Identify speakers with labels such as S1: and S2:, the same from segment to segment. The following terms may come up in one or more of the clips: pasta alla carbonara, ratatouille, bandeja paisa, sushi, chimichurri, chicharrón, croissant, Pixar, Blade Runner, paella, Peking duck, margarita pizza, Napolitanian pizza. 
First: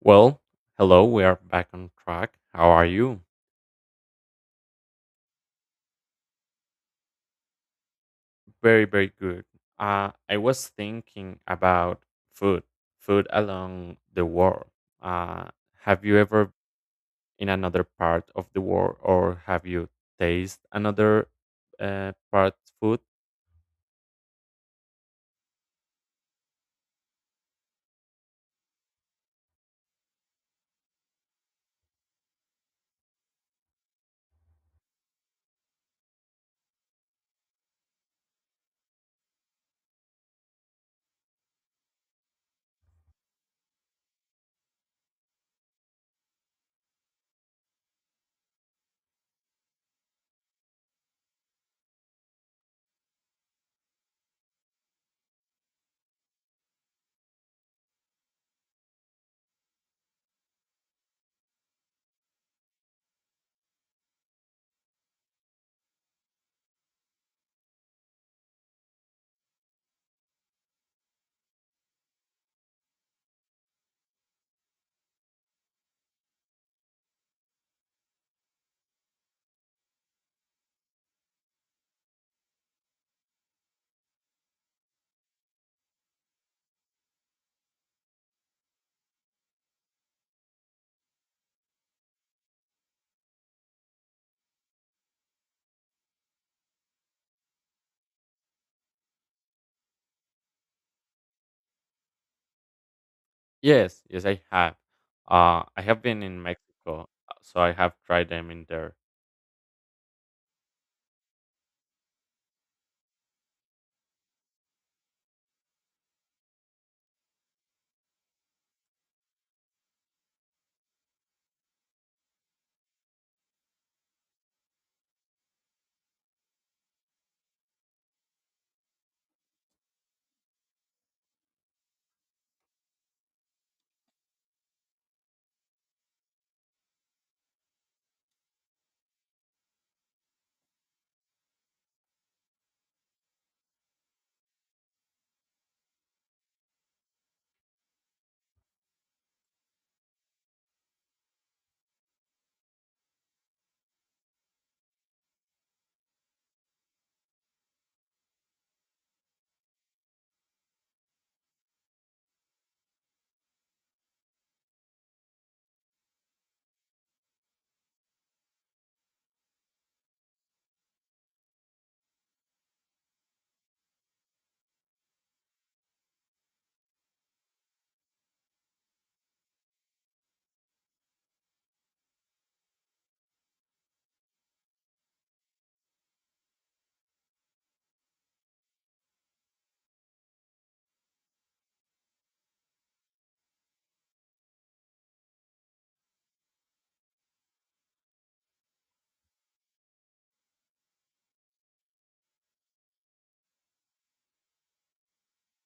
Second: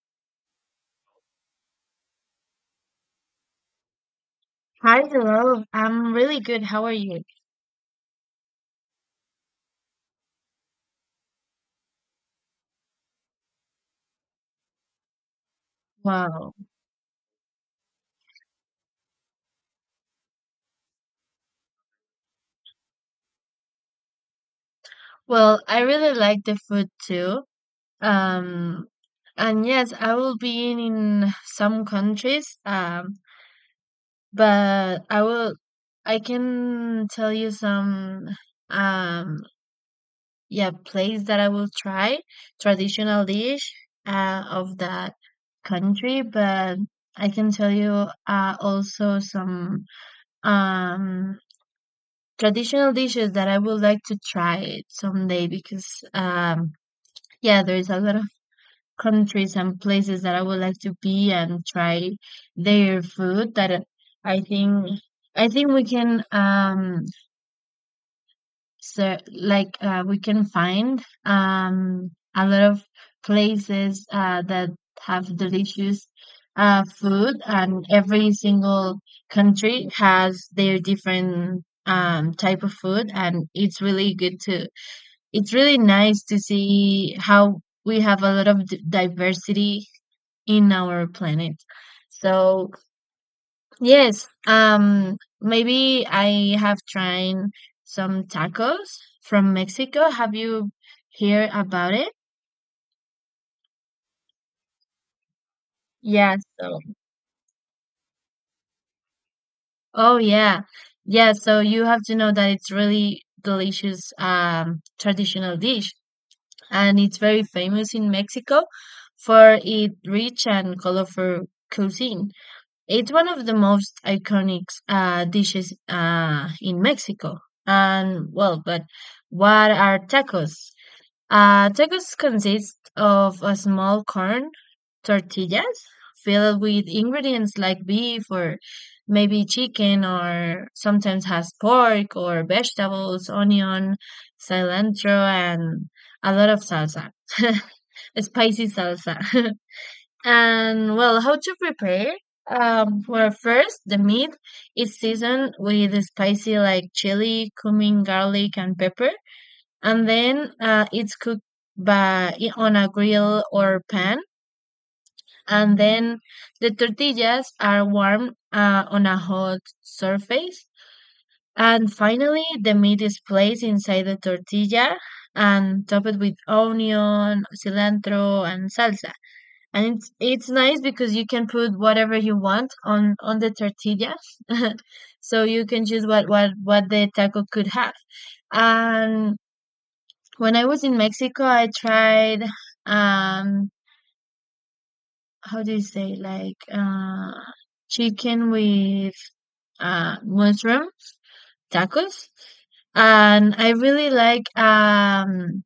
S1: Well, hello, we are back on track. How are you?
S2: Hi, hello. I'm really good. How are you?
S1: Very, very good. I was thinking about food, food along the world. Uh, have you ever
S2: Wow.
S1: in another part of the world, or have you tasted another part food?
S2: Well, I really like the food too. Um, and yes, I will be in some countries. But I will, I can tell you some, um, yeah, place that I will try traditional dish, of that country. But I can tell you, also some, um. Traditional dishes that I would like to try it someday because yeah, there's a lot of countries and places that I would like to be and try their food that I think I think we can so like we can find a lot of places that have delicious food, and every single country has their different type of food, and it's really good to it's really nice to see how we have a lot of diversity in our planet, so. Yes, maybe I have tried some tacos from Mexico. Have you heard about it?
S1: Yes, yes, I have. I have been
S2: Yeah,
S1: in
S2: so
S1: Mexico, so I have tried them in there.
S2: oh yeah. Yeah, so you have to know that it's really delicious traditional dish, and it's very famous in Mexico for its rich and colorful cuisine. It's one of the most iconic dishes in Mexico. And well, but what are tacos? Tacos consist of a small corn tortillas filled with ingredients like beef, or maybe chicken, or sometimes has pork or vegetables, onion, cilantro, and a lot of salsa, spicy salsa. And well, how to prepare? Well, first the meat is seasoned with spicy like chili, cumin, garlic, and pepper, and then it's cooked on a grill or pan, and then the tortillas are warmed on a hot surface, and finally the meat is placed inside the tortilla and topped with onion, cilantro, and salsa. And it's nice because you can put whatever you want on the tortilla, so you can choose what the taco could have. And when I was in Mexico, I tried um how do you say like chicken with mushroom tacos, and I really like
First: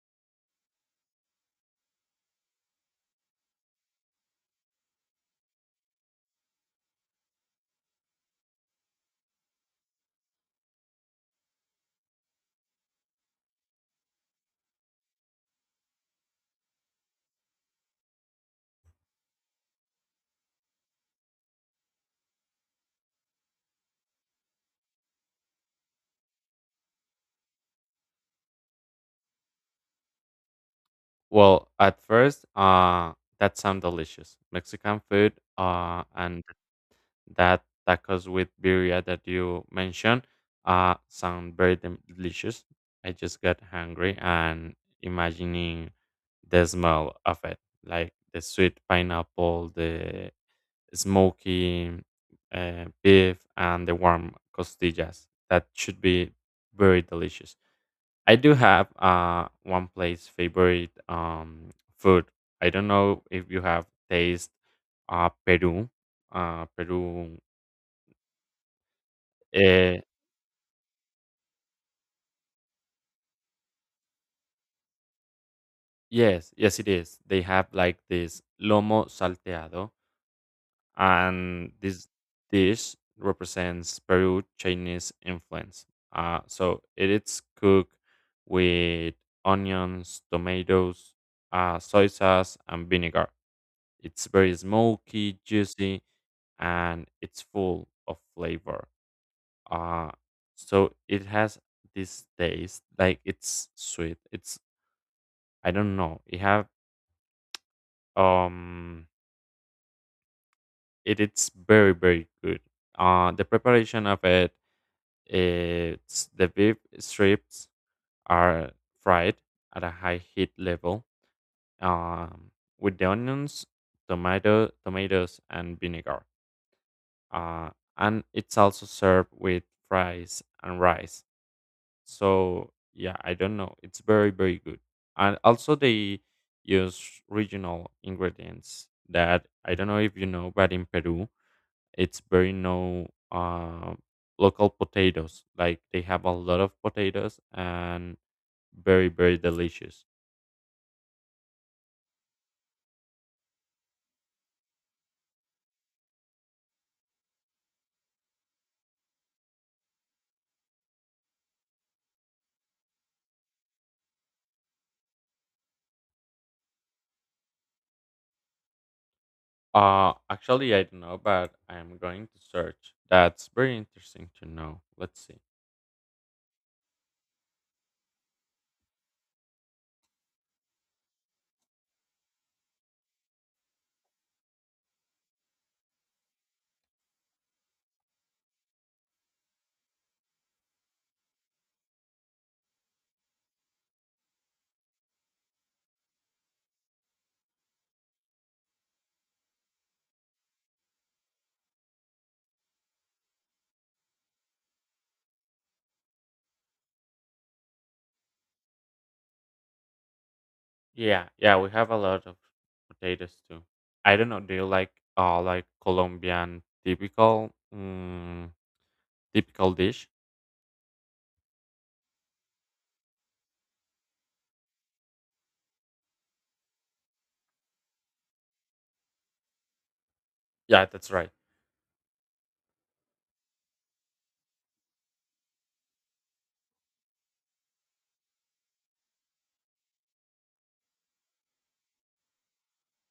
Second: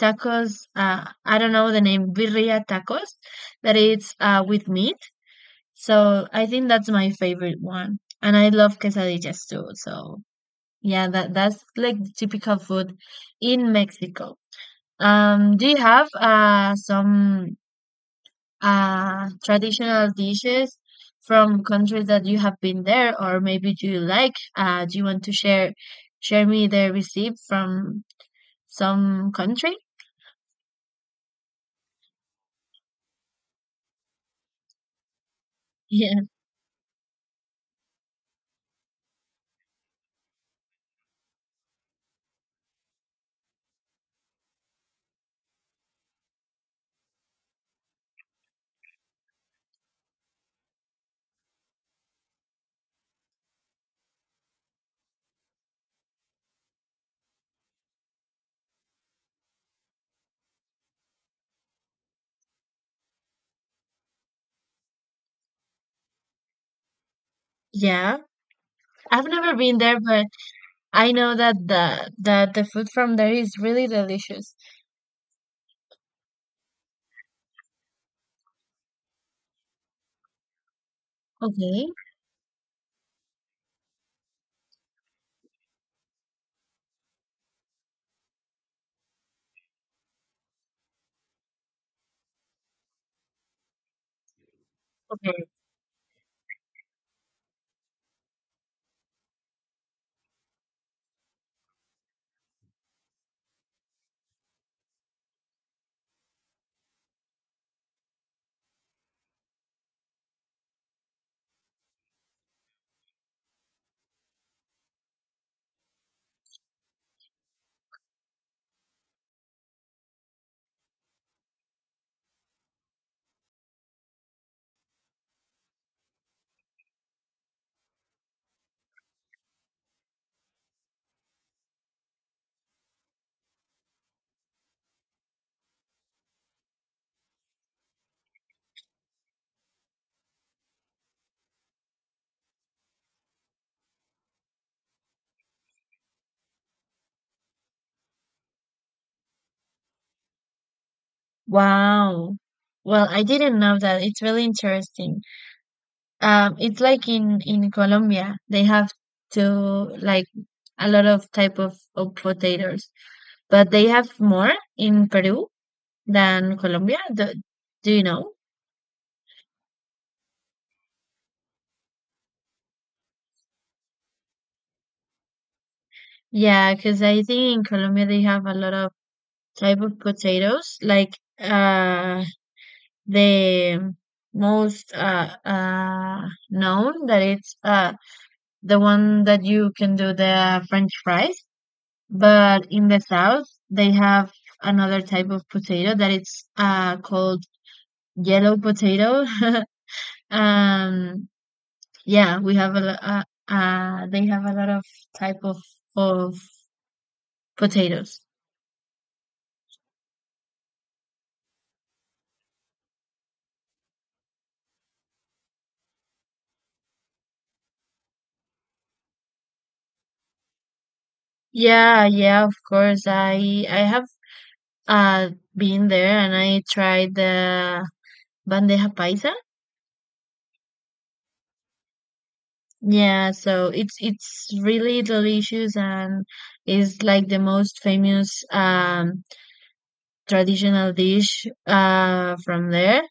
S2: tacos, I don't know the name, birria tacos, that it's with meat. So I think that's my favorite one. And I love quesadillas too. So yeah, that's like the typical food in Mexico. Do you have some traditional dishes from countries that you have been there, or maybe do you like? Do you want to share me the receipt from some country?
S1: Well, at first, that sound delicious. Mexican food,
S2: Yeah,
S1: and that tacos with birria that you mentioned sound very delicious. I just got hungry and imagining the smell of it, like the sweet pineapple, the smoky beef, and the warm costillas. That should be very delicious. I do have one place favorite food. I don't know if you have taste Peru, Peru.
S2: yeah. I've never been
S1: Uh,
S2: there, but I know that the food from there is really delicious.
S1: yes, yes, it is. They have like this lomo salteado, and
S2: Okay.
S1: this dish represents Peru Chinese influence. So it is cooked with onions, tomatoes, soy sauce, and vinegar. It's very
S2: Okay.
S1: smoky, juicy, and it's full of flavor. Uh, so it has this taste like it's sweet. It's I don't know. It have um it's very very good the preparation of it it's the beef strips are fried at a high heat level um with the onions tomatoes and vinegar uh and it's also served with fries and rice, so yeah, I don't know, it's very very good. And also they use regional ingredients that I don't know if you know, but in Peru it's very no local potatoes. Like they have a lot of potatoes and very very delicious.
S2: Wow. Well, I didn't know that. It's really interesting. It's like in Colombia, they have to like a lot of type of potatoes. But they have more in Peru than Colombia. Do, do you know?
S1: Actually, I don't know, but I'm going to search. That's very interesting to know. Let's see.
S2: Yeah, because I think in Colombia they have a lot of type of potatoes, like the most known that it's the one that you can do the French fries. But in the south they have another type of potato that it's called yellow potato. um Yeah, we have a lo- they have a lot of type of potatoes.
S1: Yeah, yeah, we have a lot of potatoes too. I don't know. Do you like Colombian typical typical dish?
S2: Yeah, yeah, of course. I have uh been there, and I tried the bandeja paisa.
S1: Yeah, that's right.
S2: Yeah, so it's really delicious, and is like the most famous traditional dish from there.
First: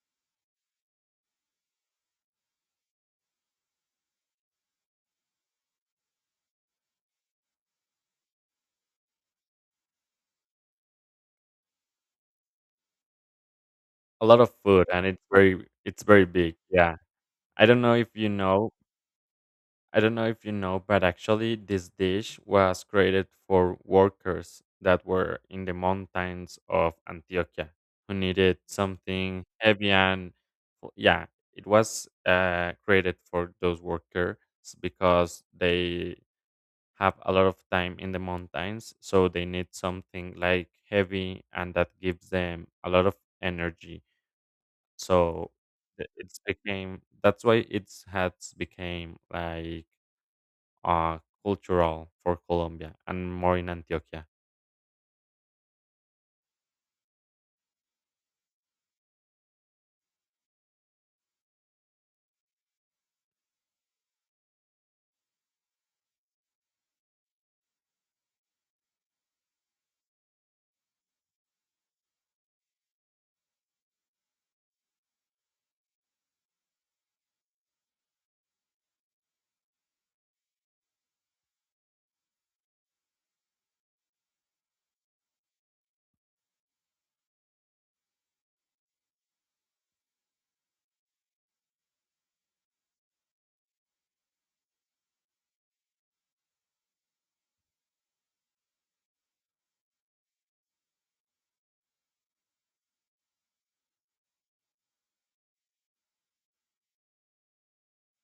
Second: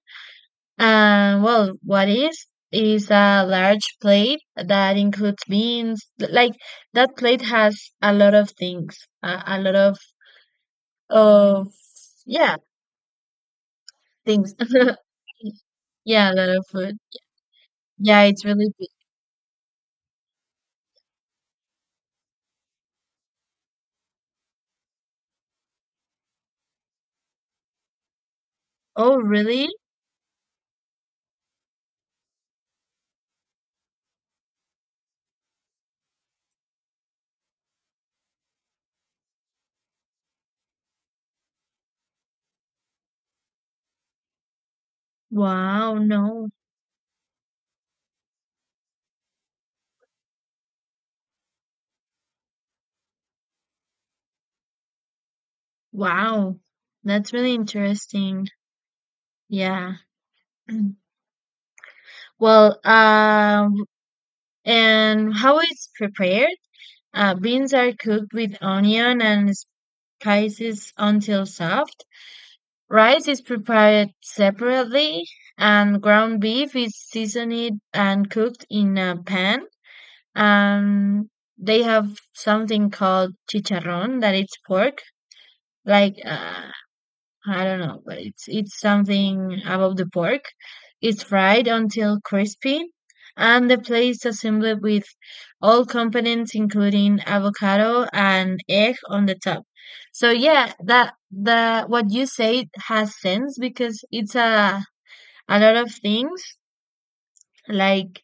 S2: Well, what is a large plate that includes beans. Like that plate has a lot of things, a lot of yeah
S1: A lot of
S2: things.
S1: food and it's very
S2: Yeah, a lot
S1: big.
S2: of
S1: Yeah,
S2: food.
S1: I don't know if
S2: Yeah,
S1: you
S2: it's really
S1: know
S2: big.
S1: I don't know if you know, but actually, this dish was created for workers that were in the mountains of Antioquia who needed
S2: Oh,
S1: something
S2: really?
S1: heavy and well, yeah, it was created for those workers because they have a lot of time in the mountains, so they need something like heavy and that gives them a lot of energy. So
S2: Wow,
S1: it's
S2: no.
S1: became that's why it's has became like uh, cultural for Colombia and more in Antioquia.
S2: Wow. That's really interesting. Yeah. Well, and how it's prepared? Beans are cooked with onion and spices until soft. Rice is prepared separately, and ground beef is seasoned and cooked in a pan. And they have something called chicharrón that it's pork, like I don't know, but it's something about the pork. It's fried until crispy, and the plate is assembled with all components, including avocado and egg on the top. So yeah, that the what you said has sense because it's a lot of things, like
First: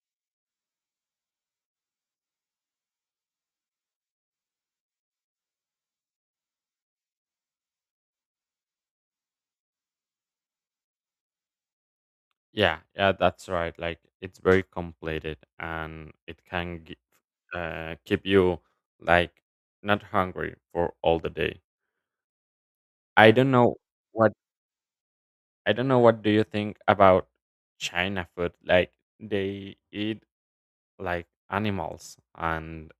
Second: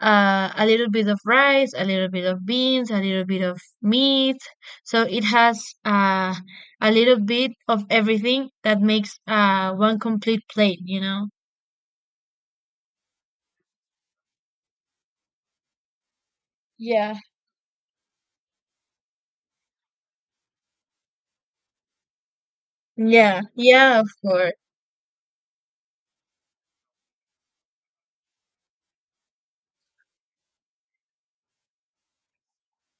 S2: a little bit of rice, a little bit of beans, a little bit of meat. So it has a little bit of everything that makes one complete plate, you know?
S1: Yeah, yeah, that's right. Like it's very completed and it can
S2: Yeah.
S1: keep you like not hungry for all the day. I
S2: Yeah,
S1: don't know
S2: yeah, of
S1: what
S2: course.
S1: I don't know what do you think about China food? Like they eat like animals and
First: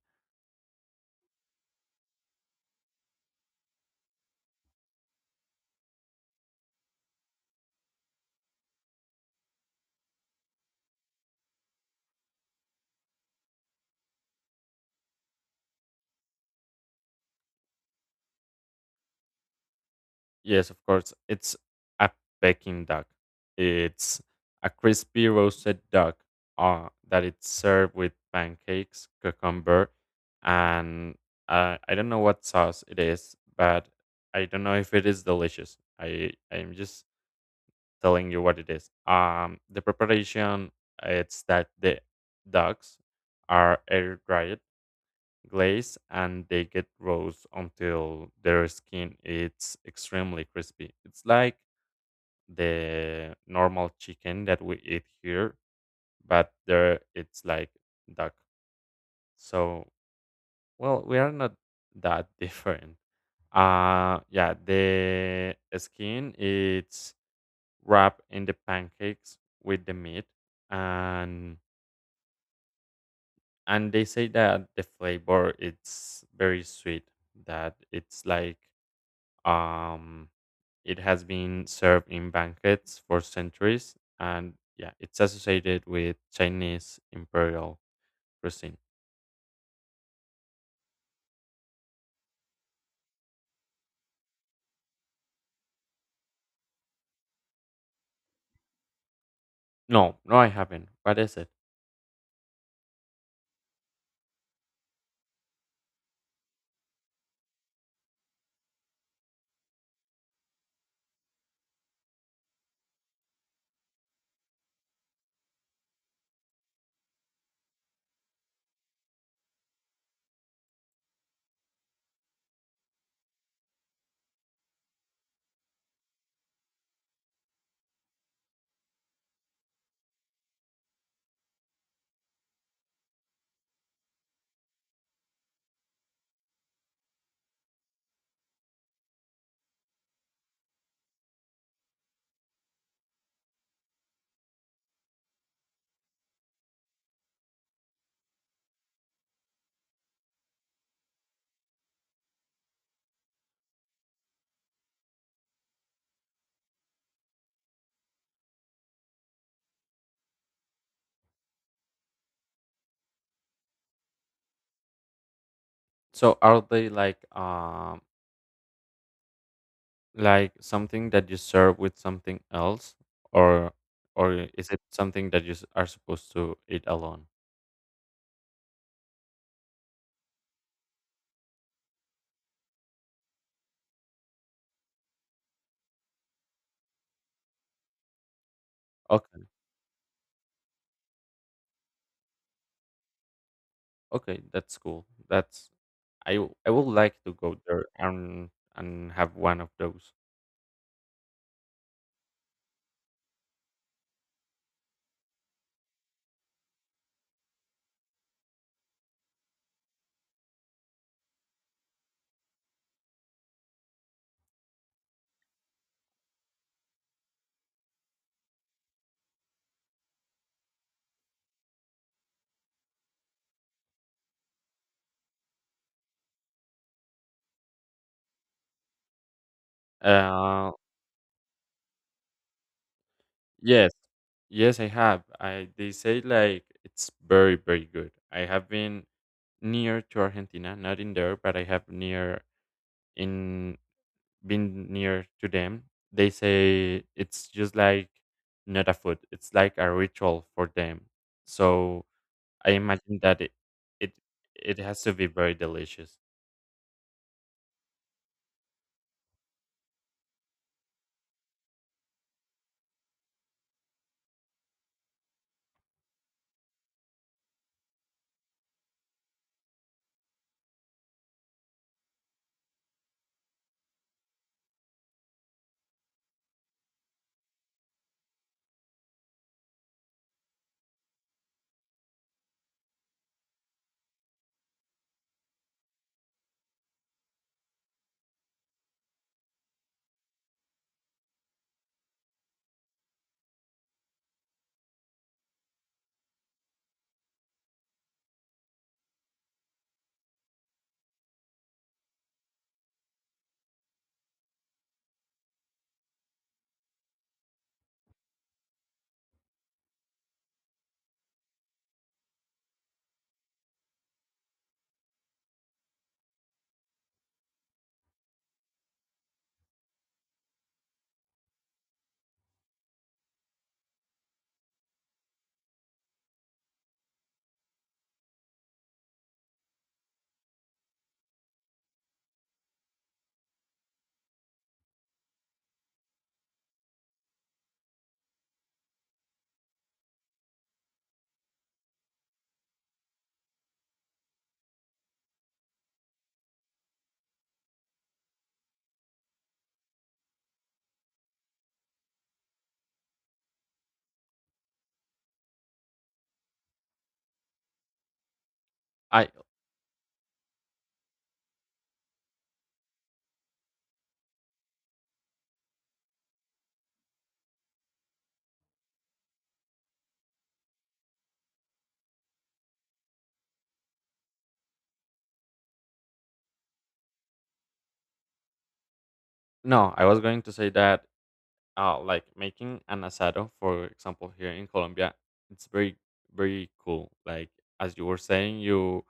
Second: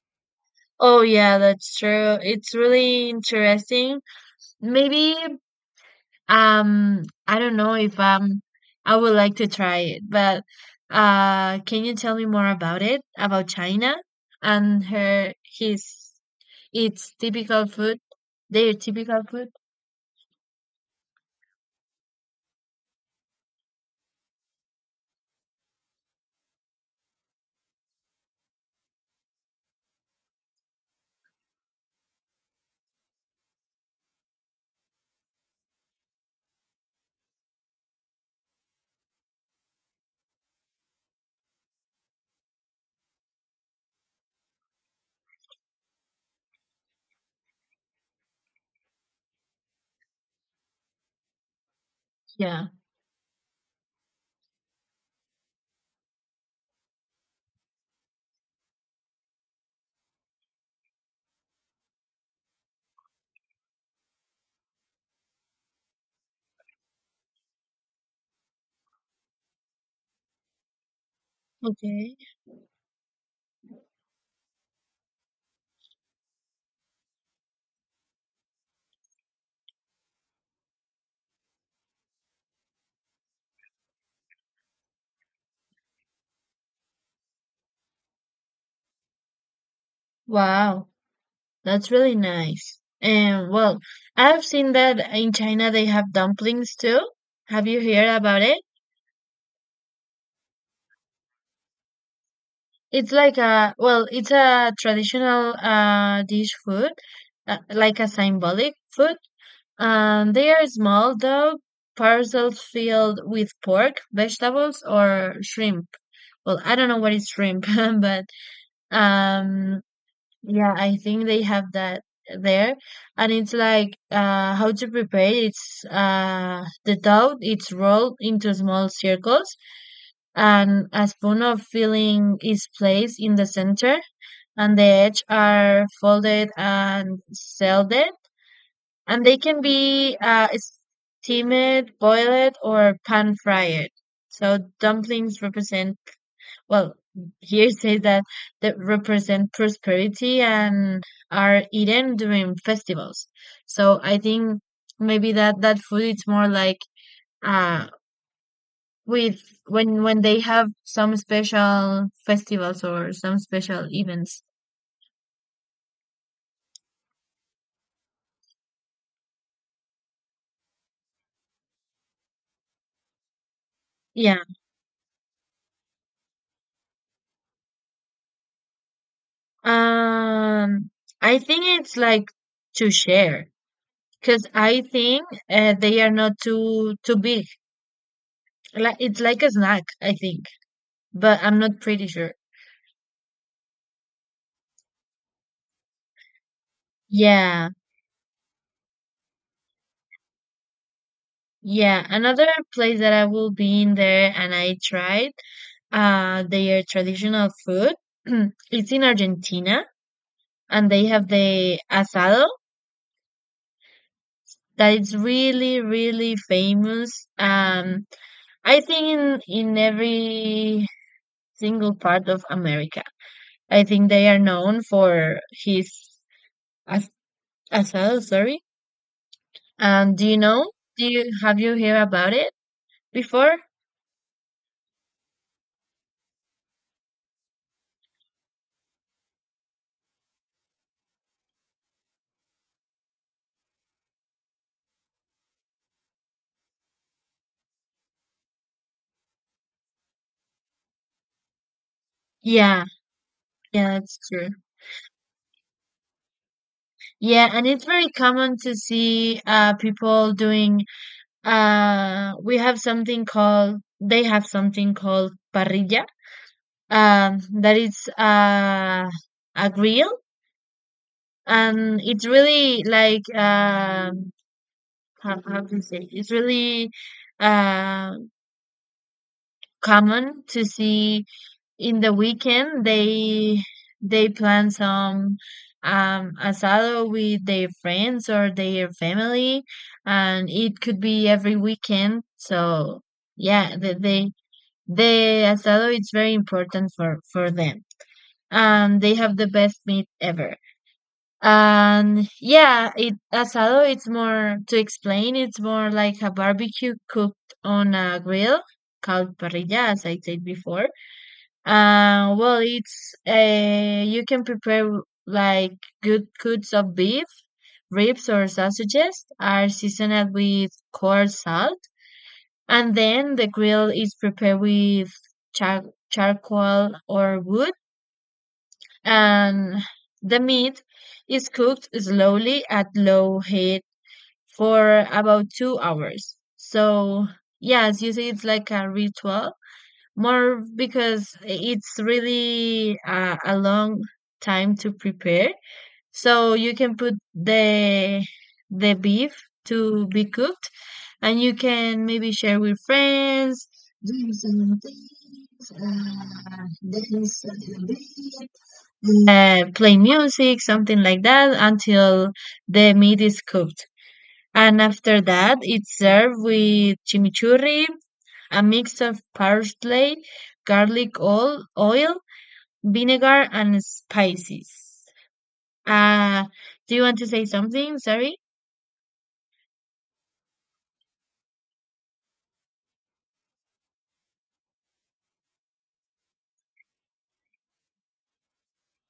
S2: Oh yeah, that's true. It's really interesting. Maybe I don't know if I would like to try it, but can you tell me more about it, about China, and her his it's typical food. Their typical food.
S1: Yes, of course. It's a Peking duck. It's a crispy roasted duck that it's served with pancakes, cucumber, and I don't know what sauce it is, but I don't know if it is delicious. I'm just telling you what it is. The preparation it's that the ducks are air dried glaze and they get roast until their skin is extremely crispy. It's like
S2: Yeah.
S1: the normal chicken that we eat here, but there it's like duck. So well, we are not that different. Yeah, the skin it's wrapped in the pancakes with the meat and
S2: Okay.
S1: they say that the flavor it's very sweet that it's like Um, it has been served in banquets for centuries, and yeah, it's associated with Chinese imperial cuisine.
S2: Wow. That's really nice. And well, I've seen that in China they have dumplings too. Have you heard about it?
S1: No, no, I haven't. What is it?
S2: It's like a well, it's a traditional dish food, like a symbolic food. They are small though, parcels filled with pork, vegetables, or shrimp. Well, I don't know what is shrimp, but um yeah, I think they have that there. And it's like how to prepare it. It's the dough it's rolled into small circles, and a spoon of filling is placed in the center, and the edge are folded and sealed, and they can be steamed, boiled, or pan fried. So dumplings represent well, here it says that that represent prosperity and are eaten during festivals. So I think maybe that that food it's more like uh with when they have some special festivals or some special events.
S1: So are they like something that you serve with something else, or or
S2: Yeah.
S1: is it something that you are supposed to eat alone?
S2: Um I think it's like to share because I think they are not too big. Like it's like
S1: Okay,
S2: a snack, I think, but I'm not pretty sure.
S1: okay, that's cool. That's I would like to go
S2: Yeah.
S1: there and have one of those.
S2: Yeah, another place that I will be in there, and I tried their traditional food. It's in Argentina, and they have the asado, that is really, really famous. I think in every single part of America. I think they are known for his as asado, sorry. And do you know?
S1: Uh,
S2: Do you have you heard about it before?
S1: Yes. Yes, I have. I They say like it's very, very good. I have been near to Argentina, not in there, but I have near in been near to them. They say it's just like not a food. It's like a ritual for them. So I
S2: Yeah,
S1: imagine that
S2: yeah,
S1: it
S2: that's true.
S1: it has to be very delicious.
S2: Yeah, and it's very common to see people doing we have something called they have something called parrilla, that is a grill, and it's really like how, to say, it's really uh common to see in the weekend they plan some asado with their friends or their family, and it could be every weekend, so yeah the they the asado is very important for them, and they have the best meat ever. And yeah it asado it's more to explain it's more like a barbecue cooked on a grill called parrilla, as I said before. Well, it's you can prepare like good cuts of beef, ribs, or sausages are seasoned with coarse salt, and then the grill is prepared with char charcoal or wood, and the meat is cooked slowly at low heat for about 2 hours. So, yes, you see, it's like a ritual more because it's really a long time to prepare. So you can put the beef to be cooked, and you can maybe share with friends, do some things, dance a little bit,
S1: I
S2: play music, something like that, until the meat is cooked. And after that, it's served with chimichurri, a mix of parsley, garlic oil, vinegar, and spices. Uh, do you want to say something? Sorry.
S1: No, I was going to say that like making an asado, for example, here in Colombia, it's very, very cool. Like as you were saying, you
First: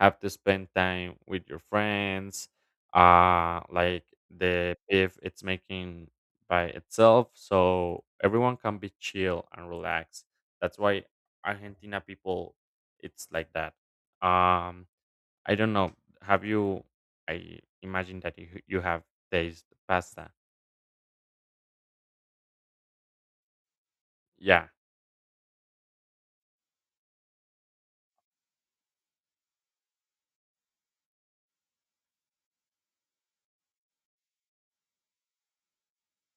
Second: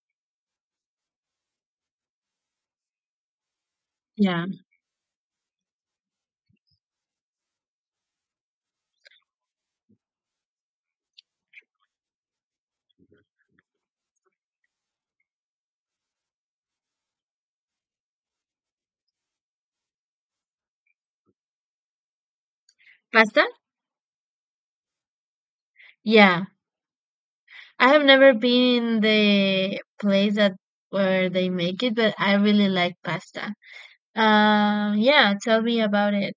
S1: have to spend time with your friends. Like
S2: Yeah.
S1: the beef, it's making by itself, so everyone can be chill and relaxed. That's why Argentina people, it's like that. Um, I don't know. Have you? I imagine that you have tasted pasta.
S2: Pasta?
S1: Yeah,
S2: Yeah. I have never been in the place that where they make it, but I really like pasta. Yeah, tell me about it.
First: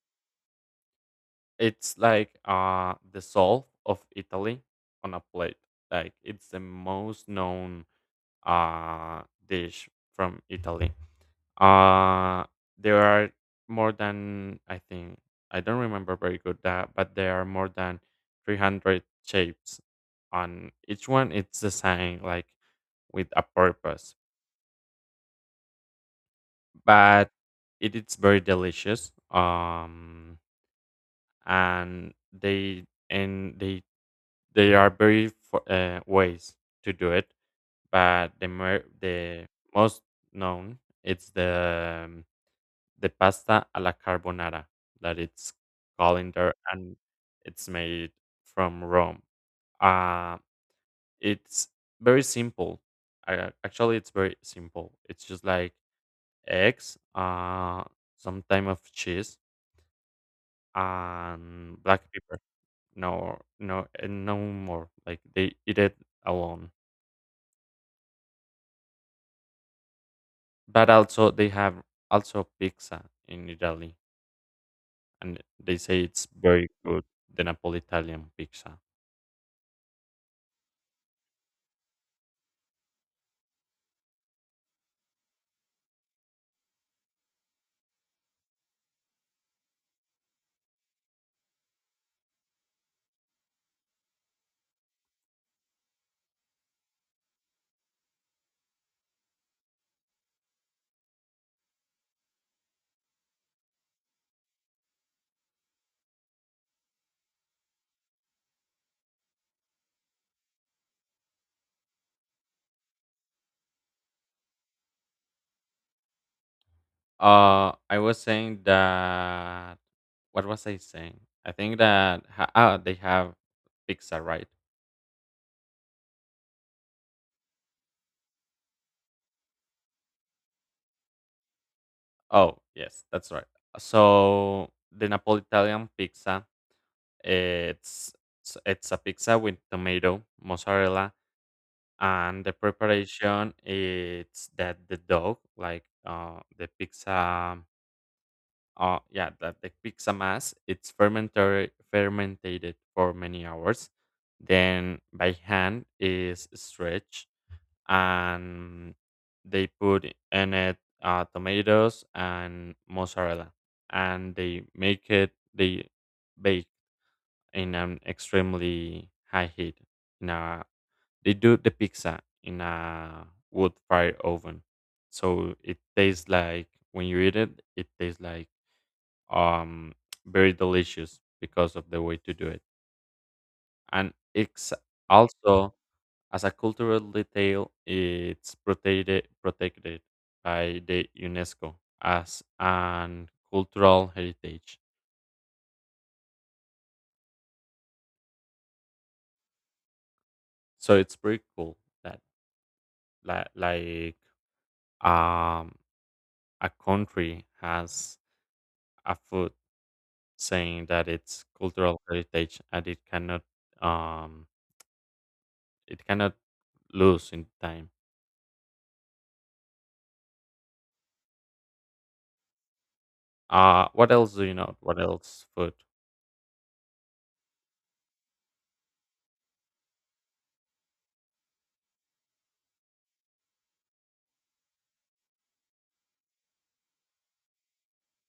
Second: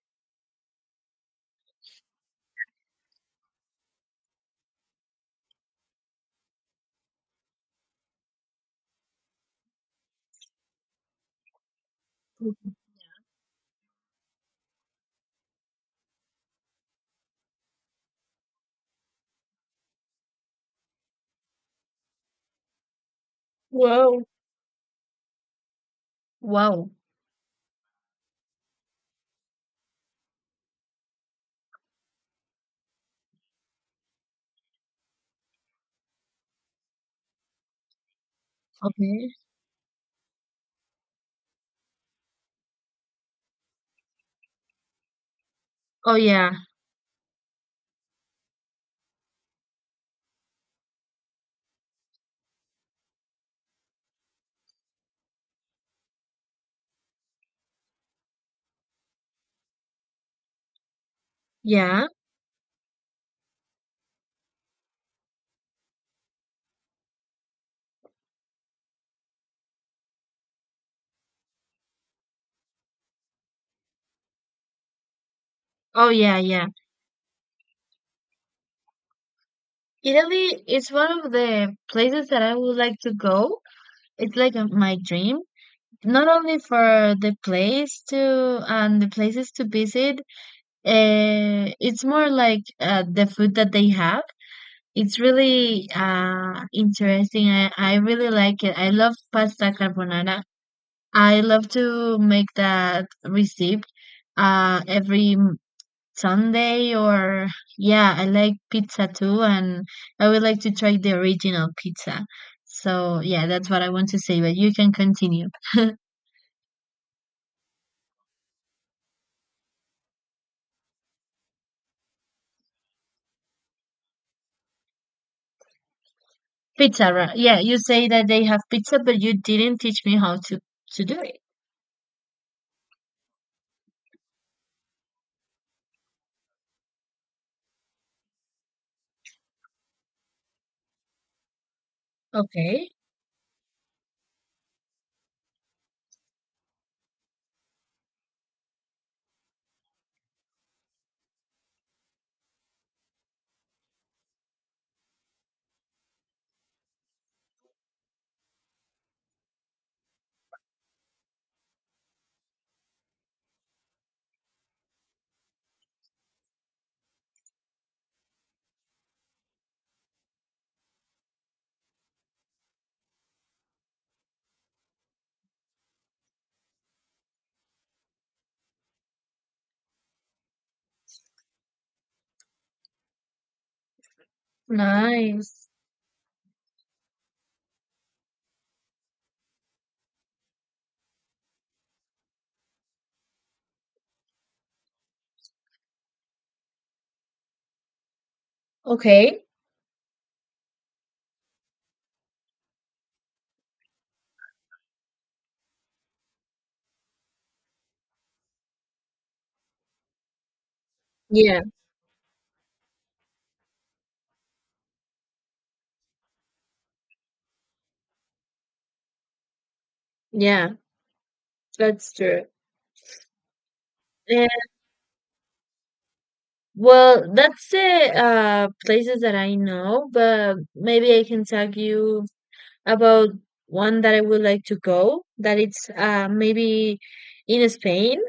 S1: it's like the soul of Italy on a plate. Like it's the most known uh, dish from Italy. Uh, there are more than I think I don't remember very good that, but there are more than 300 shapes. On each one, it's designed like with a purpose,
S2: Wow. Wow.
S1: but it is very delicious. And they there are very ways to do it, but
S2: Okay.
S1: the most known it's the pasta alla carbonara that it's
S2: Oh
S1: called in
S2: yeah.
S1: there, and it's made from Rome. Uh, it's very simple. Actually, it's very simple. It's just like eggs, some type of cheese, and black
S2: Yeah.
S1: pepper. No, no, and no more. Like they eat it alone. But also they have also pizza in Italy, and they say
S2: Oh
S1: it's
S2: yeah, yeah.
S1: very good, the Napolitanian pizza.
S2: Italy is one of the places that I would like to go. It's like a, my dream, not only for the place to and the places to visit, it's more like the food that they have, it's really interesting. I really like it, I love pasta carbonara, I love to make that recipe every sunday. Or yeah, I like pizza too, and I would like to try the original pizza. So yeah, that's what I want to say, but you can continue.
S1: I was saying that what was I saying? I think that they have pizza, right?
S2: Pizza, right? Yeah, you say that they have pizza, but you didn't teach me how to do it.
S1: Oh, yes, that's right. So the Napolitanian pizza, it's it's a pizza with tomato, mozzarella, and the
S2: Okay,
S1: preparation it's that the dough, like the pizza yeah that the pixamas it's fermented for many hours, then by hand is stretched, and they put in it tomatoes and mozzarella, and they make it they bake in an extremely high heat in a they do the pizza in a wood fire oven, so it tastes like when you eat it it tastes like um very delicious because of the way to do it. And it's
S2: nice.
S1: also, as a cultural detail, it's protected by the UNESCO as an cultural heritage,
S2: Okay,
S1: so it's pretty cool that like, um a country has a food saying that it's
S2: yeah,
S1: cultural heritage and um it cannot lose in time.
S2: yeah, that's true.
S1: What else do
S2: And
S1: you know? What else food?
S2: well, that's the places that I know, but maybe I can tell you about one that I would like to go. That it's maybe in Spain.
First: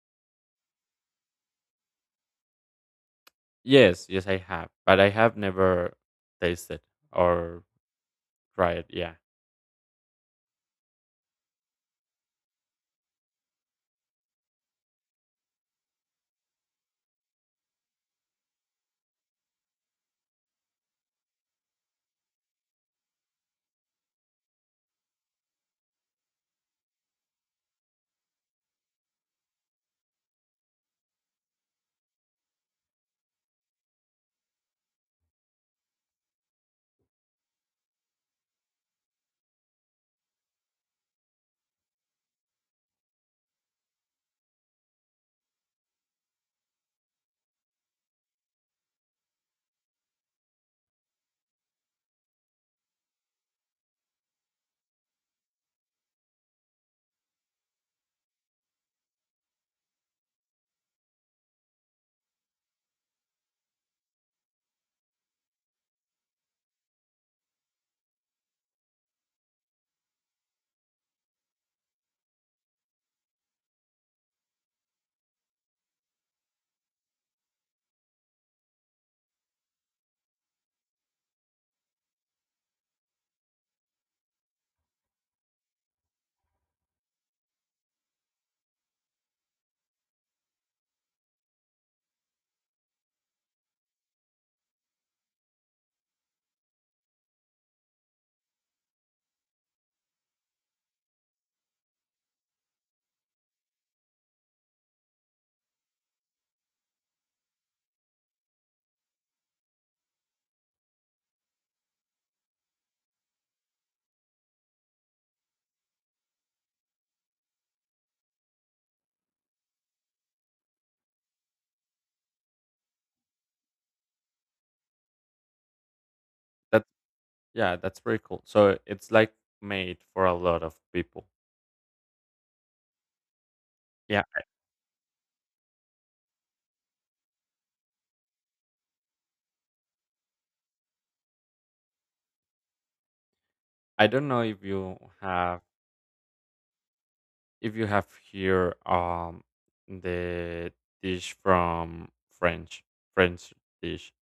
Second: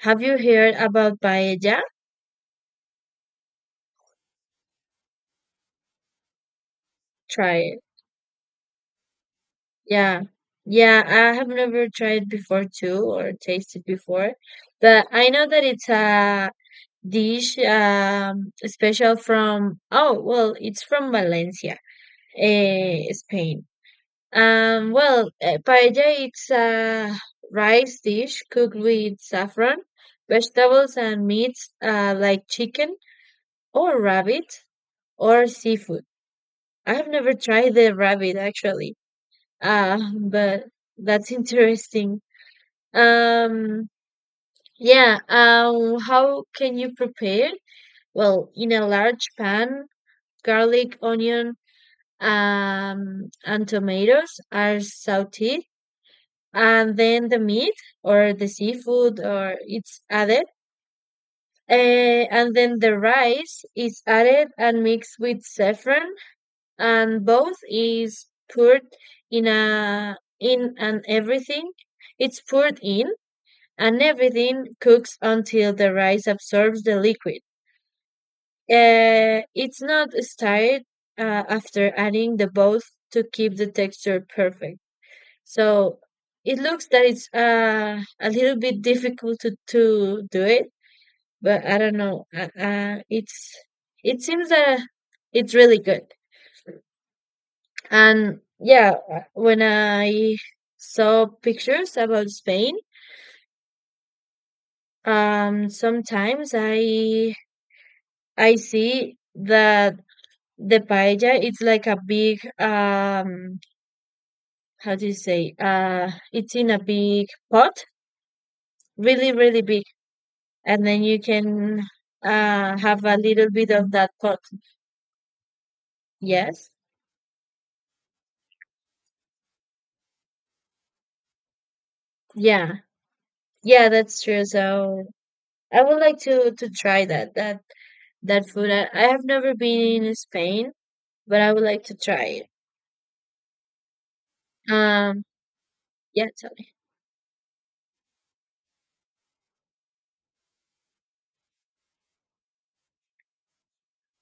S2: Have you heard about paella?
S1: Yes, yes, I have, but I have never tasted
S2: Try
S1: or
S2: it.
S1: tried. Yeah,
S2: Yeah. Yeah, I have never tried before too, or tasted before, but I know that it's a dish special from oh, well, it's from Valencia, Spain. Paella it's a rice dish cooked with saffron, vegetables and meats like chicken or rabbit or seafood. I have never tried the rabbit actually. But that's interesting. Um, yeah, how can you prepare? Well, in a large pan, garlic, onion, and tomatoes are sauteed, and then the meat or the seafood or it's added. Uh, and then the rice is added and mixed with saffron, and both is poured in a in and everything. It's poured in and everything cooks until the rice absorbs the liquid. It's not stirred after adding the both to keep the texture perfect. So it looks that it's a little bit difficult to do it, but I don't know. It seems that it's really good. And yeah, when I saw pictures about Spain, sometimes I see that the paella it's like a big how do you say, it's in a big pot, really really big, and then you can have a little bit of that pot. Yes,
S1: that yeah, that's pretty cool. So it's like made for a lot of people.
S2: yeah, yeah, that's
S1: Yeah,
S2: true. So I would like to try that food. I have never been in Spain, but I would like to try it.
S1: I don't know
S2: um yeah tell me.
S1: if you have here the dish from French French dish.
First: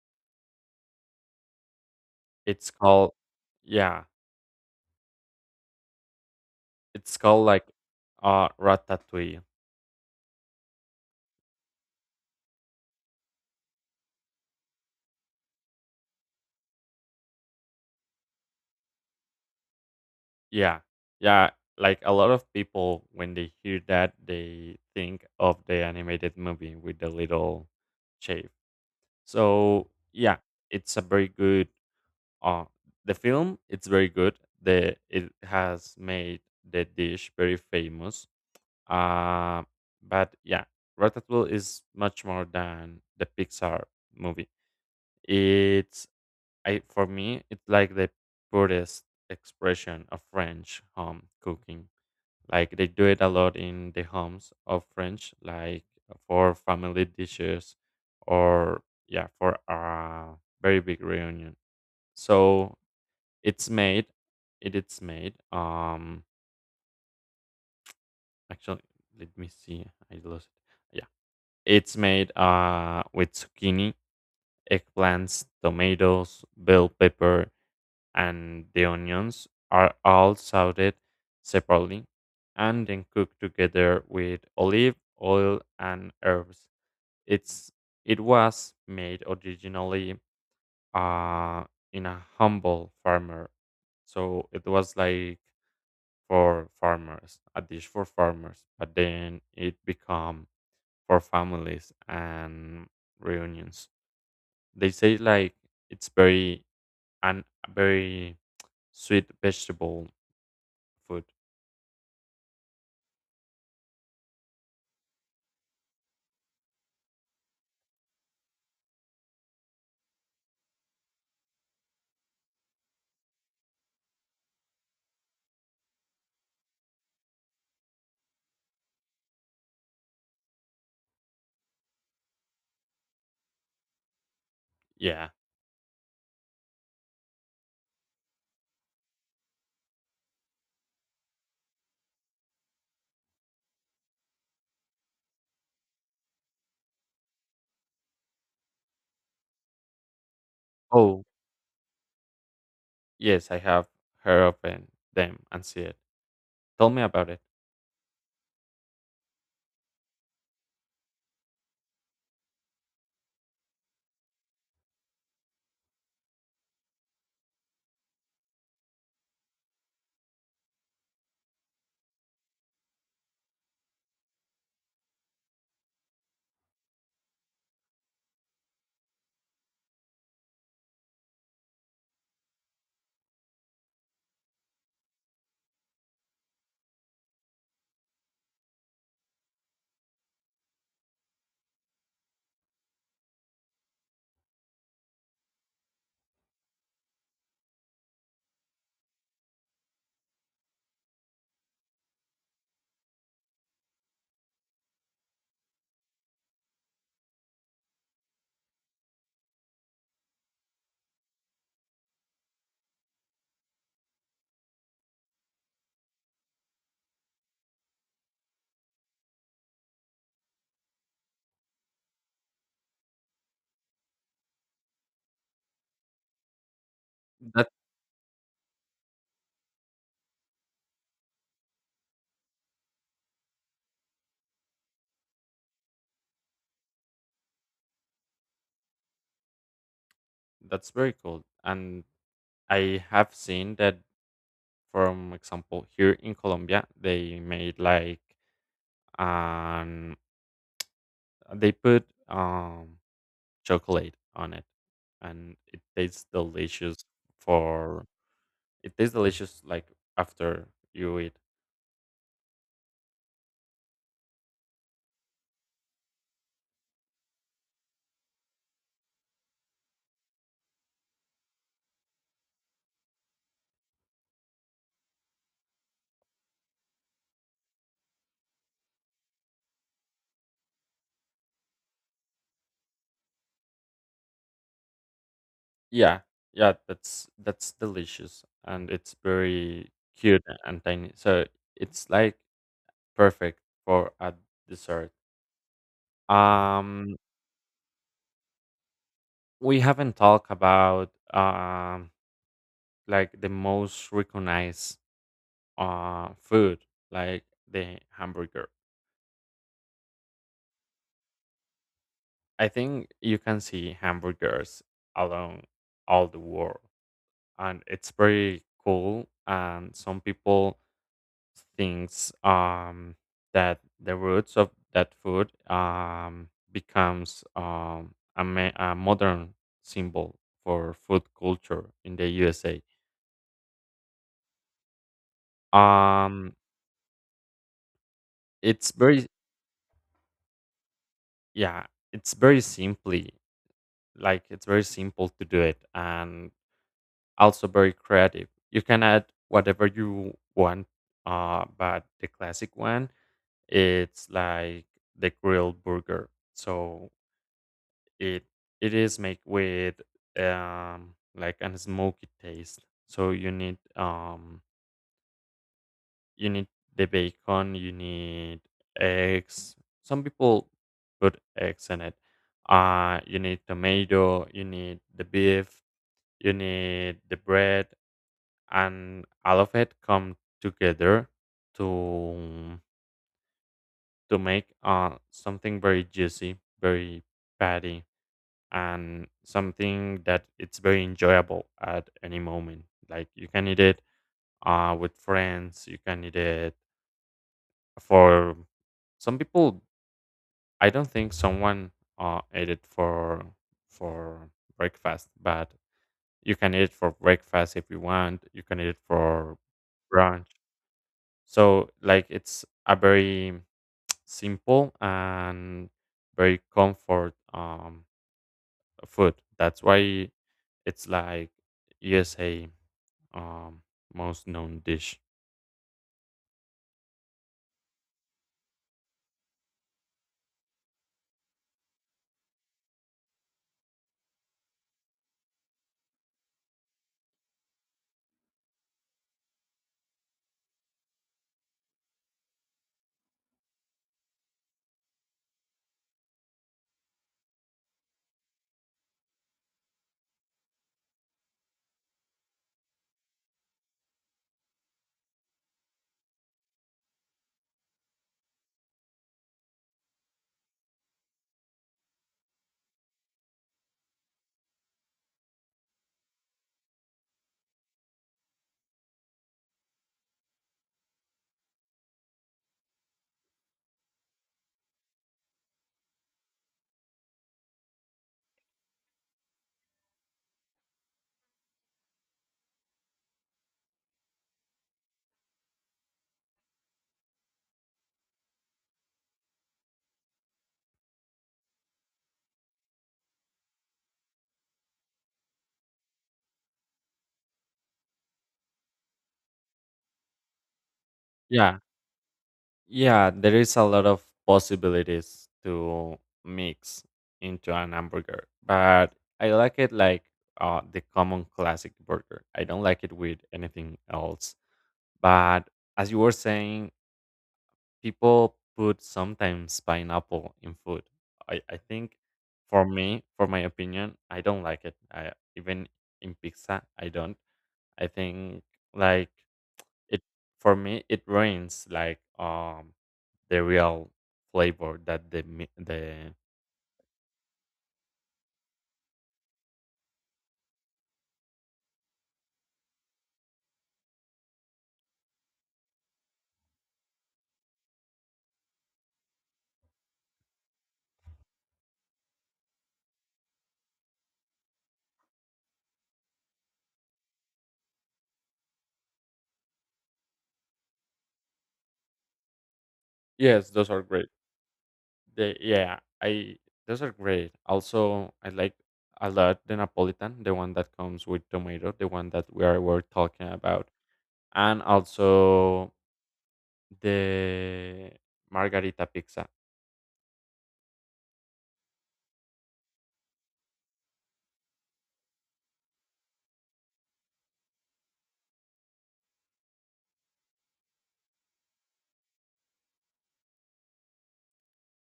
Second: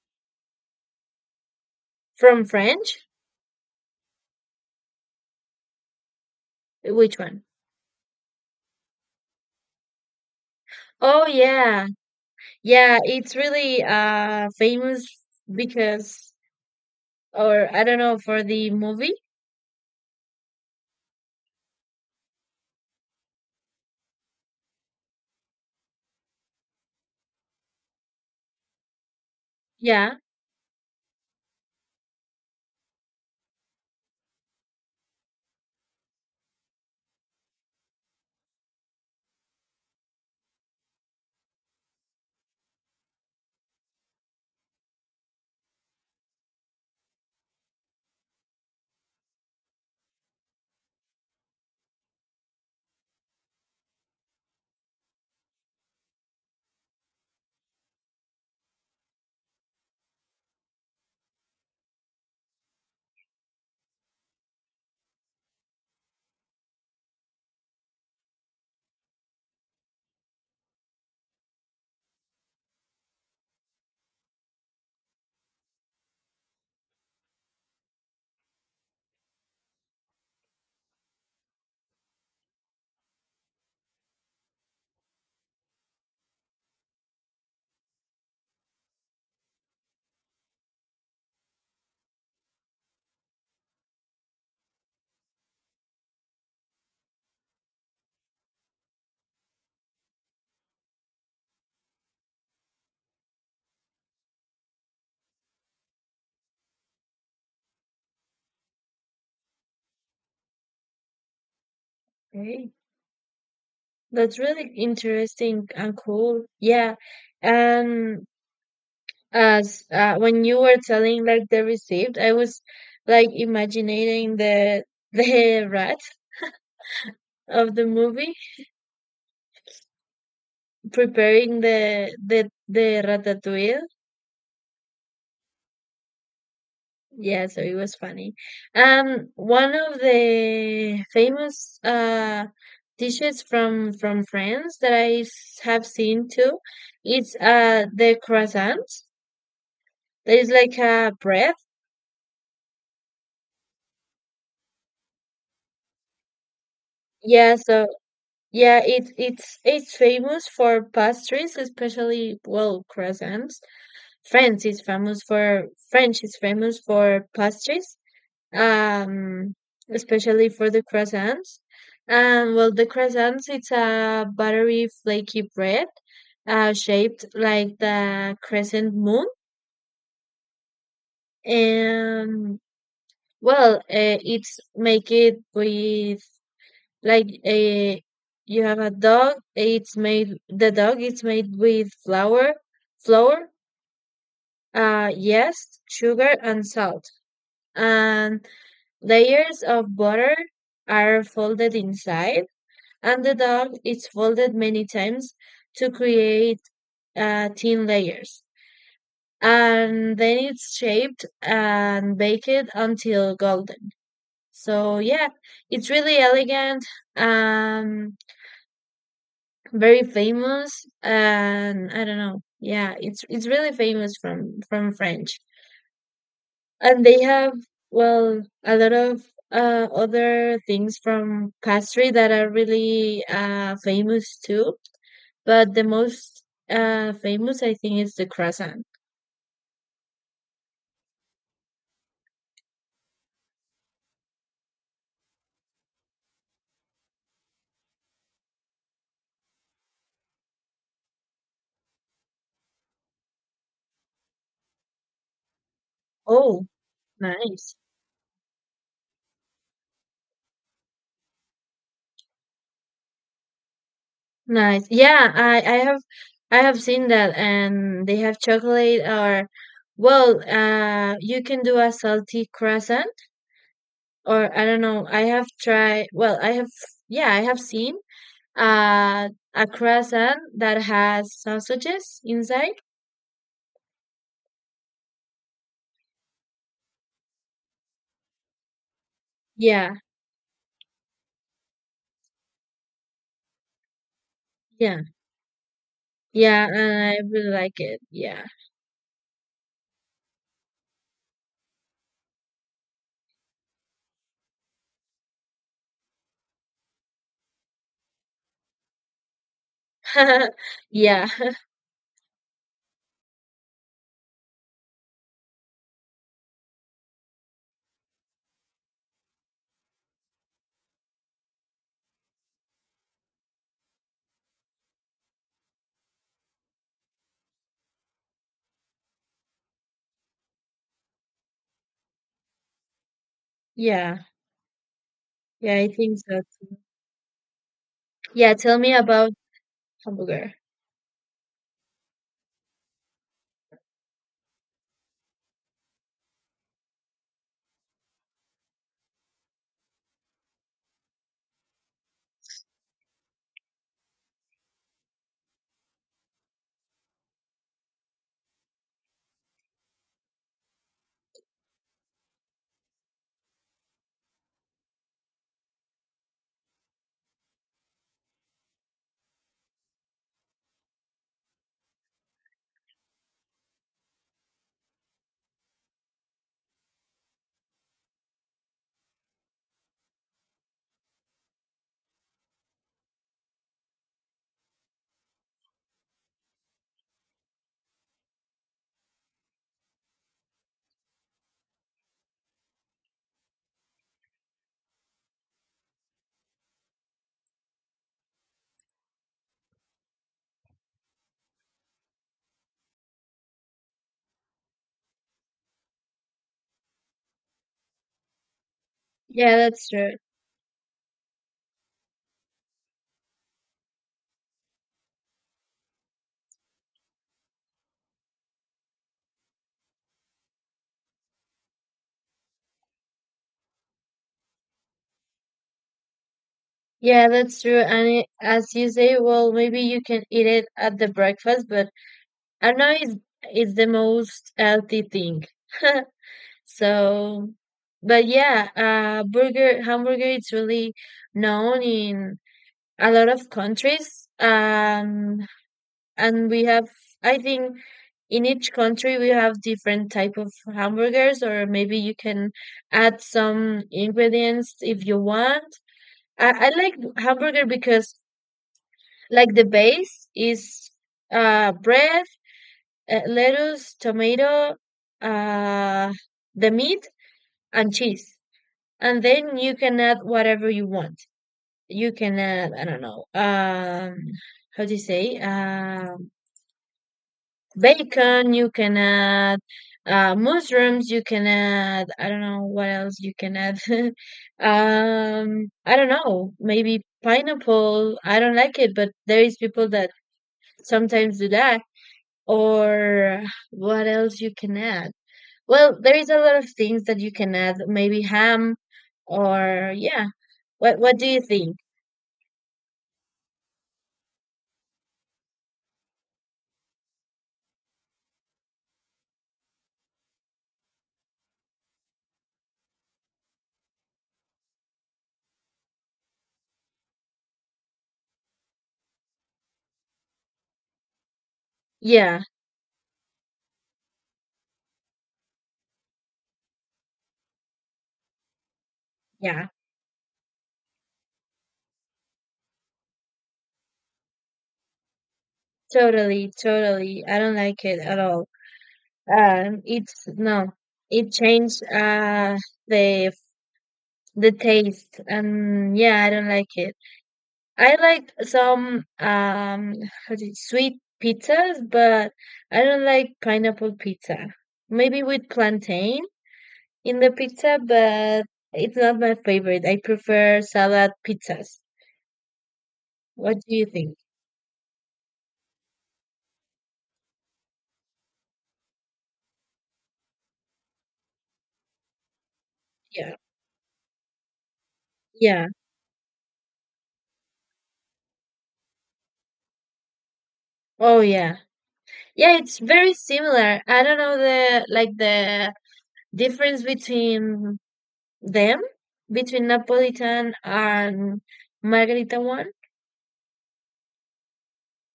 S2: From
S1: It's
S2: French?
S1: called yeah, it's
S2: Which one?
S1: called like ratatouille.
S2: Oh yeah. Yeah, it's really famous because, or I don't know, for the movie.
S1: Yeah, yeah. Like a lot of people, when they hear that, they think of the animated movie with the little shave. So
S2: Yeah.
S1: yeah, it's a very good. Uh, the film it's very good. The it has made the dish very famous. Uh, but yeah, Ratatouille is much more than the Pixar movie. It's I for me, it's like the purest expression of French home cooking, like they do it a lot in the homes of French, like for family dishes or yeah, for a very big reunion. So it's made, it is made. Actually, let me see. I lost it. Yeah, it's made with zucchini, eggplants, tomatoes, bell pepper, and the onions are all sauteed separately and then cooked together with olive oil and herbs. It's it was made originally uh, in a humble farmer, so it was like for farmers, a dish for farmers. But then it become for families and reunions. They say like it's very and very sweet vegetable food.
S2: Okay. That's really interesting and cool. Yeah. And as when you were telling like the receipt, I was like imagining the the rat of the movie preparing the ratatouille.
S1: Yeah.
S2: Yeah, so it was funny. One of the famous dishes from France that I have seen too, it's the croissant. It's like a
S1: Oh,
S2: bread.
S1: yes, I have heard of and them and see it. Tell me about it.
S2: Yeah, so yeah, it's famous for pastries, especially well croissants. France is famous for French is famous for pastries. um, Especially for the croissants. The croissants, it's a buttery, flaky bread shaped like the crescent moon. And well, it's make it with like a, you have a dog. It's made the dog. It's made with flour, flour, yeast, sugar, and salt, and layers of butter are folded inside. Underdog is folded many times to create thin layers, and then it's shaped and baked until golden. So yeah, it's really elegant, um, very famous, and I don't know. Yeah, it's really famous from French, and they have
S1: That
S2: well a lot of other things from pastry that are really famous too. But the most famous, I think, is the croissant.
S1: that's very cool. And I have seen that, from example, here in Colombia, they made like um they put chocolate on it, and it tastes
S2: Oh,
S1: delicious.
S2: nice.
S1: For it tastes delicious like after you eat
S2: Nice. Yeah, I have I have seen that, and they have chocolate, or well, you can do a salty croissant, or I don't know. I have tried, well, I have, yeah, I have seen a croissant that has sausages inside.
S1: Yeah, yeah, that's delicious, and it's very
S2: Yeah.
S1: cute and tiny. So it's like perfect for a
S2: Yeah.
S1: dessert.
S2: Yeah, and I
S1: Um,
S2: really like it. Yeah.
S1: we haven't talked about like the most recognized food, like the hamburger.
S2: Yeah.
S1: I think you can see hamburgers along all the world, and it's very cool. And some people things that the roots of that food becomes a modern symbol for food culture in the USA
S2: Yeah. Yeah, I think so.
S1: um
S2: Yeah, tell
S1: it's
S2: me
S1: very
S2: about hamburger.
S1: yeah it's very simply like it's very simple to do it, and also very creative, you can add whatever you want. But the classic one it's like the grilled burger, so it it is made with like an smoky taste, so you need the bacon, you need eggs, some people put eggs in it, you need tomato, you need the beef, you need the bread, and all of it come together to to make something very juicy, very fatty, and something that it's very enjoyable at any moment. Like you can eat it with friends, you can eat it for some people. I don't think someone ate it for for breakfast, but you can eat it for breakfast if you want. You can eat it
S2: Yeah,
S1: for
S2: that's true.
S1: brunch. So like it's a very simple and very comfort food. That's why it's like USA um most known dish.
S2: Yeah, that's true. And it, as you say, well, maybe you can eat it at the breakfast, but I know it's the most healthy thing. So, but yeah, burger hamburger it's really known in a lot of countries. And we have, I think, in each country we have different type of hamburgers, or maybe you can add some ingredients if you want. I like hamburger because like the base is bread, lettuce, tomato, uh the meat and cheese, and then you can add whatever you want. You can add, I don't know, how do you say, bacon, you can add mushrooms, you can add I don't know what else you can add I don't know, maybe pineapple. I don't like it, but there is people that sometimes do that, or what else you can add. Well, there is a lot of things that you can add, maybe ham, or yeah, what do you think?
S1: Yeah, yeah, there is a lot of possibilities to mix into an hamburger, but I like it like the common classic burger. I don't like it with anything else. But as you were saying, people put sometimes pineapple in food. I think
S2: Yeah,
S1: for me, for my opinion, I don't like it. I even in pizza, I don't. I think like
S2: yeah,
S1: it for me it ruins like the real flavor that the
S2: totally totally, I don't like it at all. It's no, it changed the the taste, and yeah, I don't like it. I like some how do you- sweet pizzas, but I don't like pineapple pizza. Maybe with plantain in the pizza, but it's not my favorite. I prefer salad pizzas. What
S1: yes
S2: do you
S1: those are
S2: think?
S1: great. The yeah I those are great. Also I like a lot the Napolitan, the one that comes with tomato, the one that we are were
S2: Yeah,
S1: talking about and
S2: yeah.
S1: also the margarita pizza.
S2: Oh yeah. Yeah, it's very similar. I don't know the, like, the difference between them, between Napolitan and Margarita one?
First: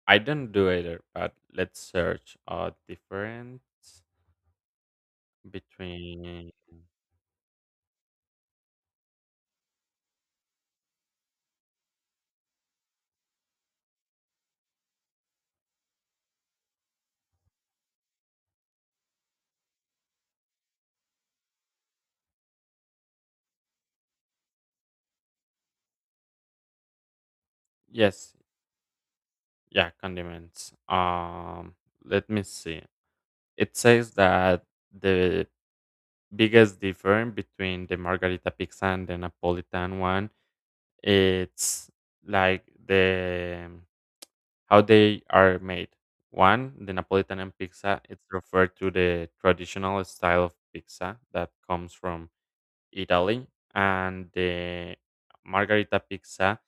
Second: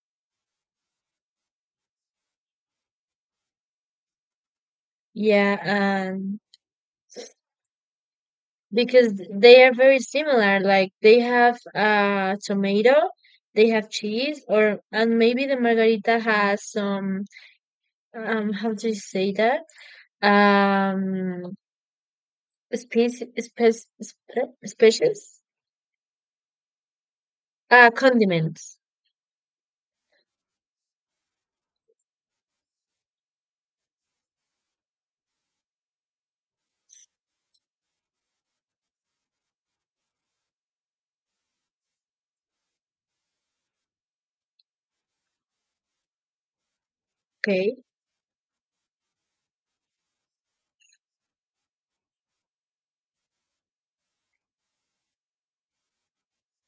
S1: I don't do either, but let's search a difference
S2: Yeah, and
S1: between
S2: because they are very similar. Like they have tomato, they have cheese, or and maybe the Margarita has some how do you say that, um species, species, species,
S1: yes,
S2: condiments.
S1: yeah, condiments. Let me see. It says that the biggest difference between the margarita pizza and the Napolitan one, it's like the how they are made. One, the Napolitan
S2: Okay,
S1: pizza, it's referred to the traditional style of pizza that comes from Italy, and the Margarita pizza,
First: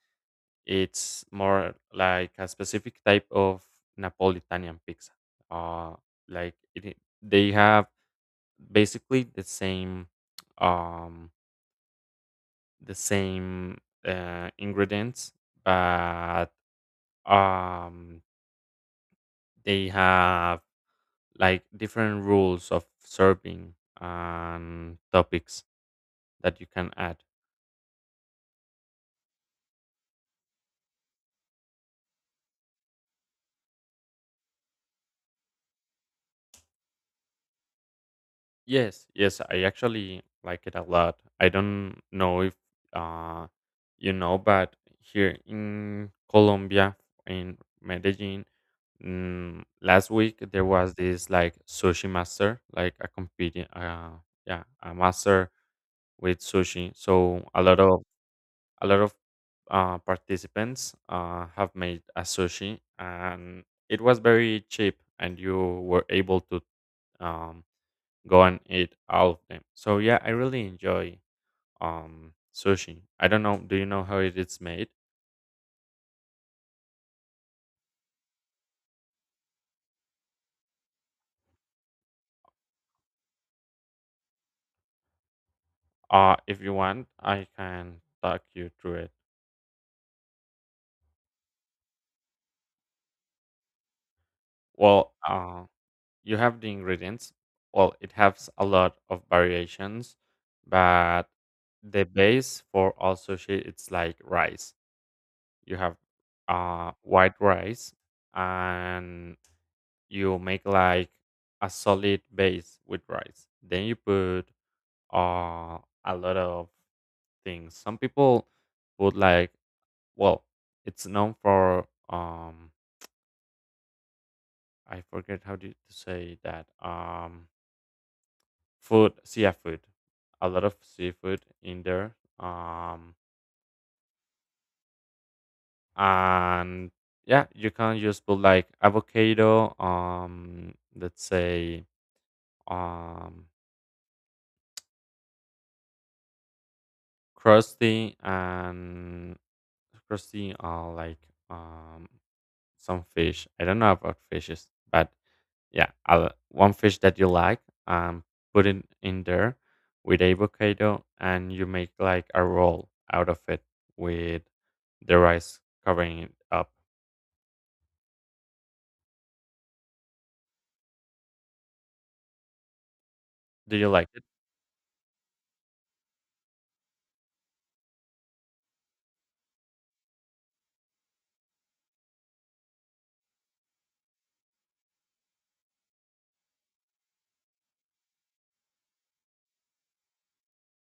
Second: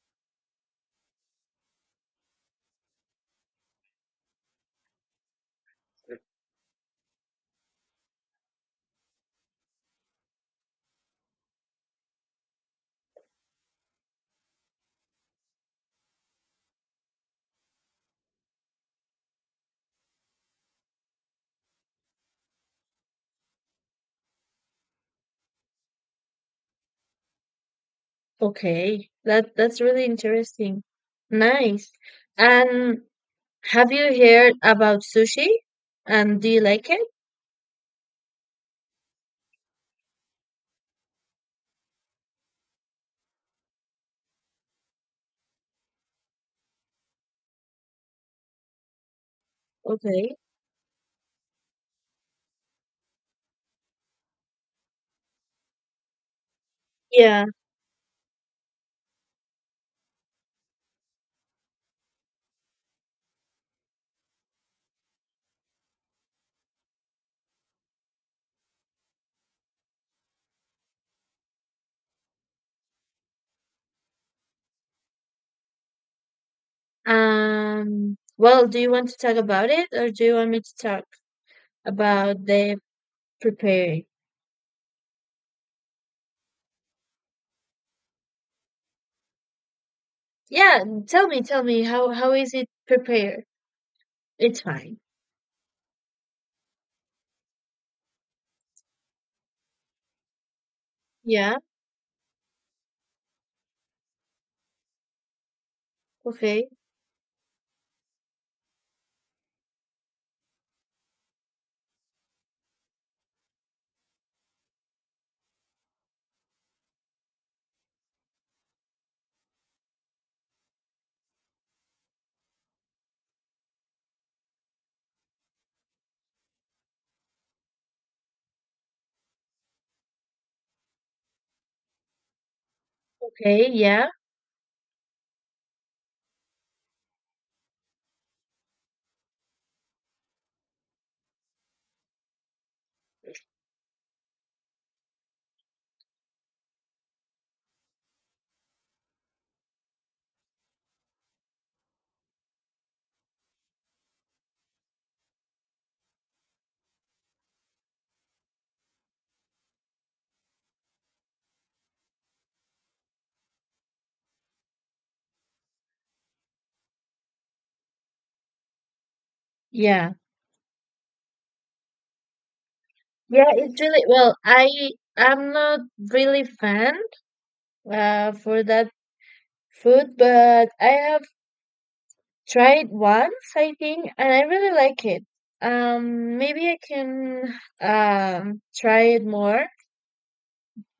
S1: it's more like a specific type of Napolitan pizza. Uh, like they have basically um, the same ingredients, but um, they have like different rules of serving and topics that you can add.
S2: okay, that that's really interesting. Nice, and have you heard about sushi? And do you like it?
S1: Yes, yes, I actually like it a lot. I don't know if uh you know, but here in Colombia in Medellin last
S2: Okay.
S1: week there was this like sushi master, like a competing yeah, a master with sushi.
S2: Yeah.
S1: So a lot of participants have made a sushi and it was very cheap and you were able to um, go and eat all of them. So yeah, I really enjoy sushi. I don't know, do you know how it is made?
S2: Well, do you want to talk about it, or do you want me to talk about the preparing?
S1: If you want I can talk you through it.
S2: Yeah, tell me how is it prepared? It's fine.
S1: Well, you have the ingredients. Well, it has a lot of variations, but
S2: Yeah.
S1: the base for all sushi it's like rice. You have
S2: Okay.
S1: white rice, and you make like a solid base with rice. Then you put uh, a lot of things. Some people put like, well, it's known for, I forget how to say that, food, seafood, a lot of seafood in there. Um,
S2: Okay, yeah.
S1: and yeah, you can just put like avocado, let's say um crusty and crusty like um some fish. I don't know about fishes, but yeah, I one fish that you like, um put it in there with avocado and you make like a roll out of it with the rice covering it up.
S2: Yeah. Yeah,
S1: Do
S2: it's
S1: you
S2: really
S1: like it?
S2: well, I'm not really fan for that food, but I have tried once, I think, and I really like it. Maybe I can try it more.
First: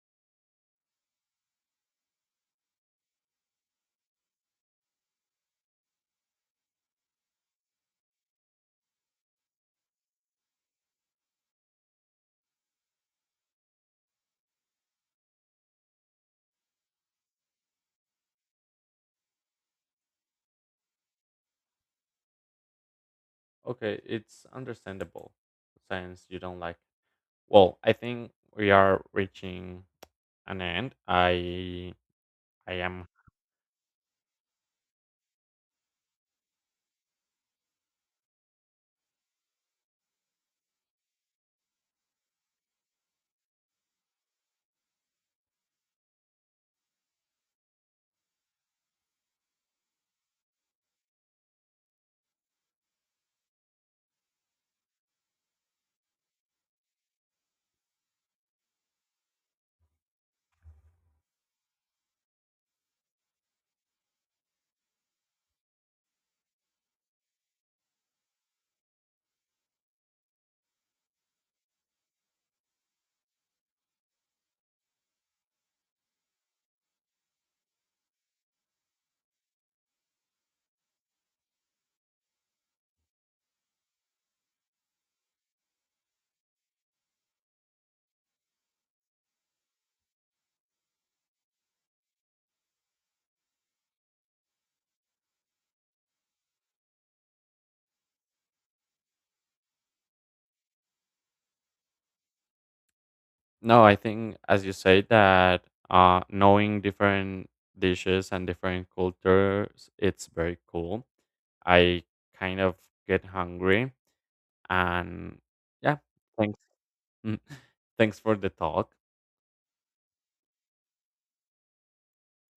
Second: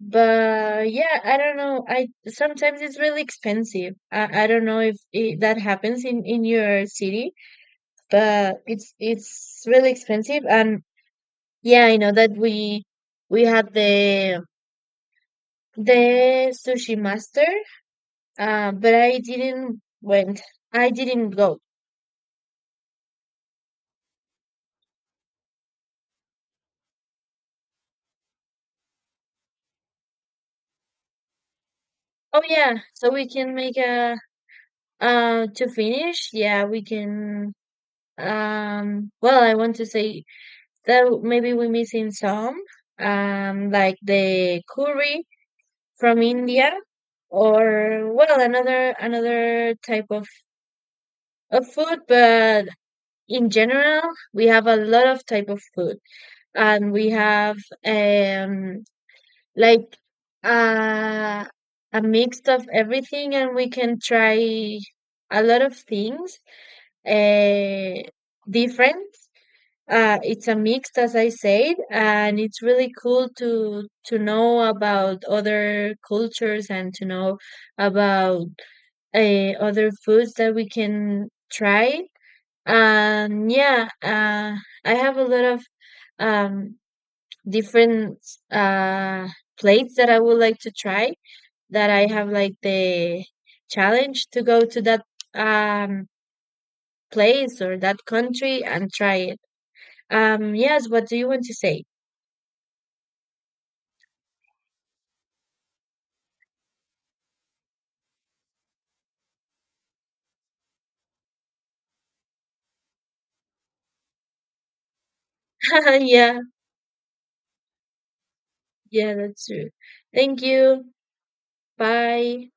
S2: But yeah, I don't know. I sometimes it's really expensive. I don't know if it, that happens in your city, but it's really expensive. And yeah, I know that we had the sushi master, but I didn't went. I didn't go.
S1: Okay, it's understandable since you don't like. Well, I think we are reaching an end.
S2: Oh
S1: I
S2: yeah,
S1: am.
S2: so we can make a, to finish, yeah, we can. Well, I want to say that maybe we're missing some, like the curry from India, or well, another another type of food. But in general, we have a lot of type of food, and we have um like uh, a mix of everything, and we can try a lot of things uh, different. It's a mix, as I said, and it's really cool to know about other cultures and to know about other foods that we can try. And yeah, I have a lot of um, different uh, plates that I would like to try. That I have like the challenge to go to that um, place or that country and try it. Yes, what do you want to say?
S1: No, I think as you say that knowing different dishes and different cultures, it's very cool. I kind of get hungry, and yeah,
S2: Yeah,
S1: thanks, thanks for the talk.
S2: yeah, that's true. Thank you. Bye.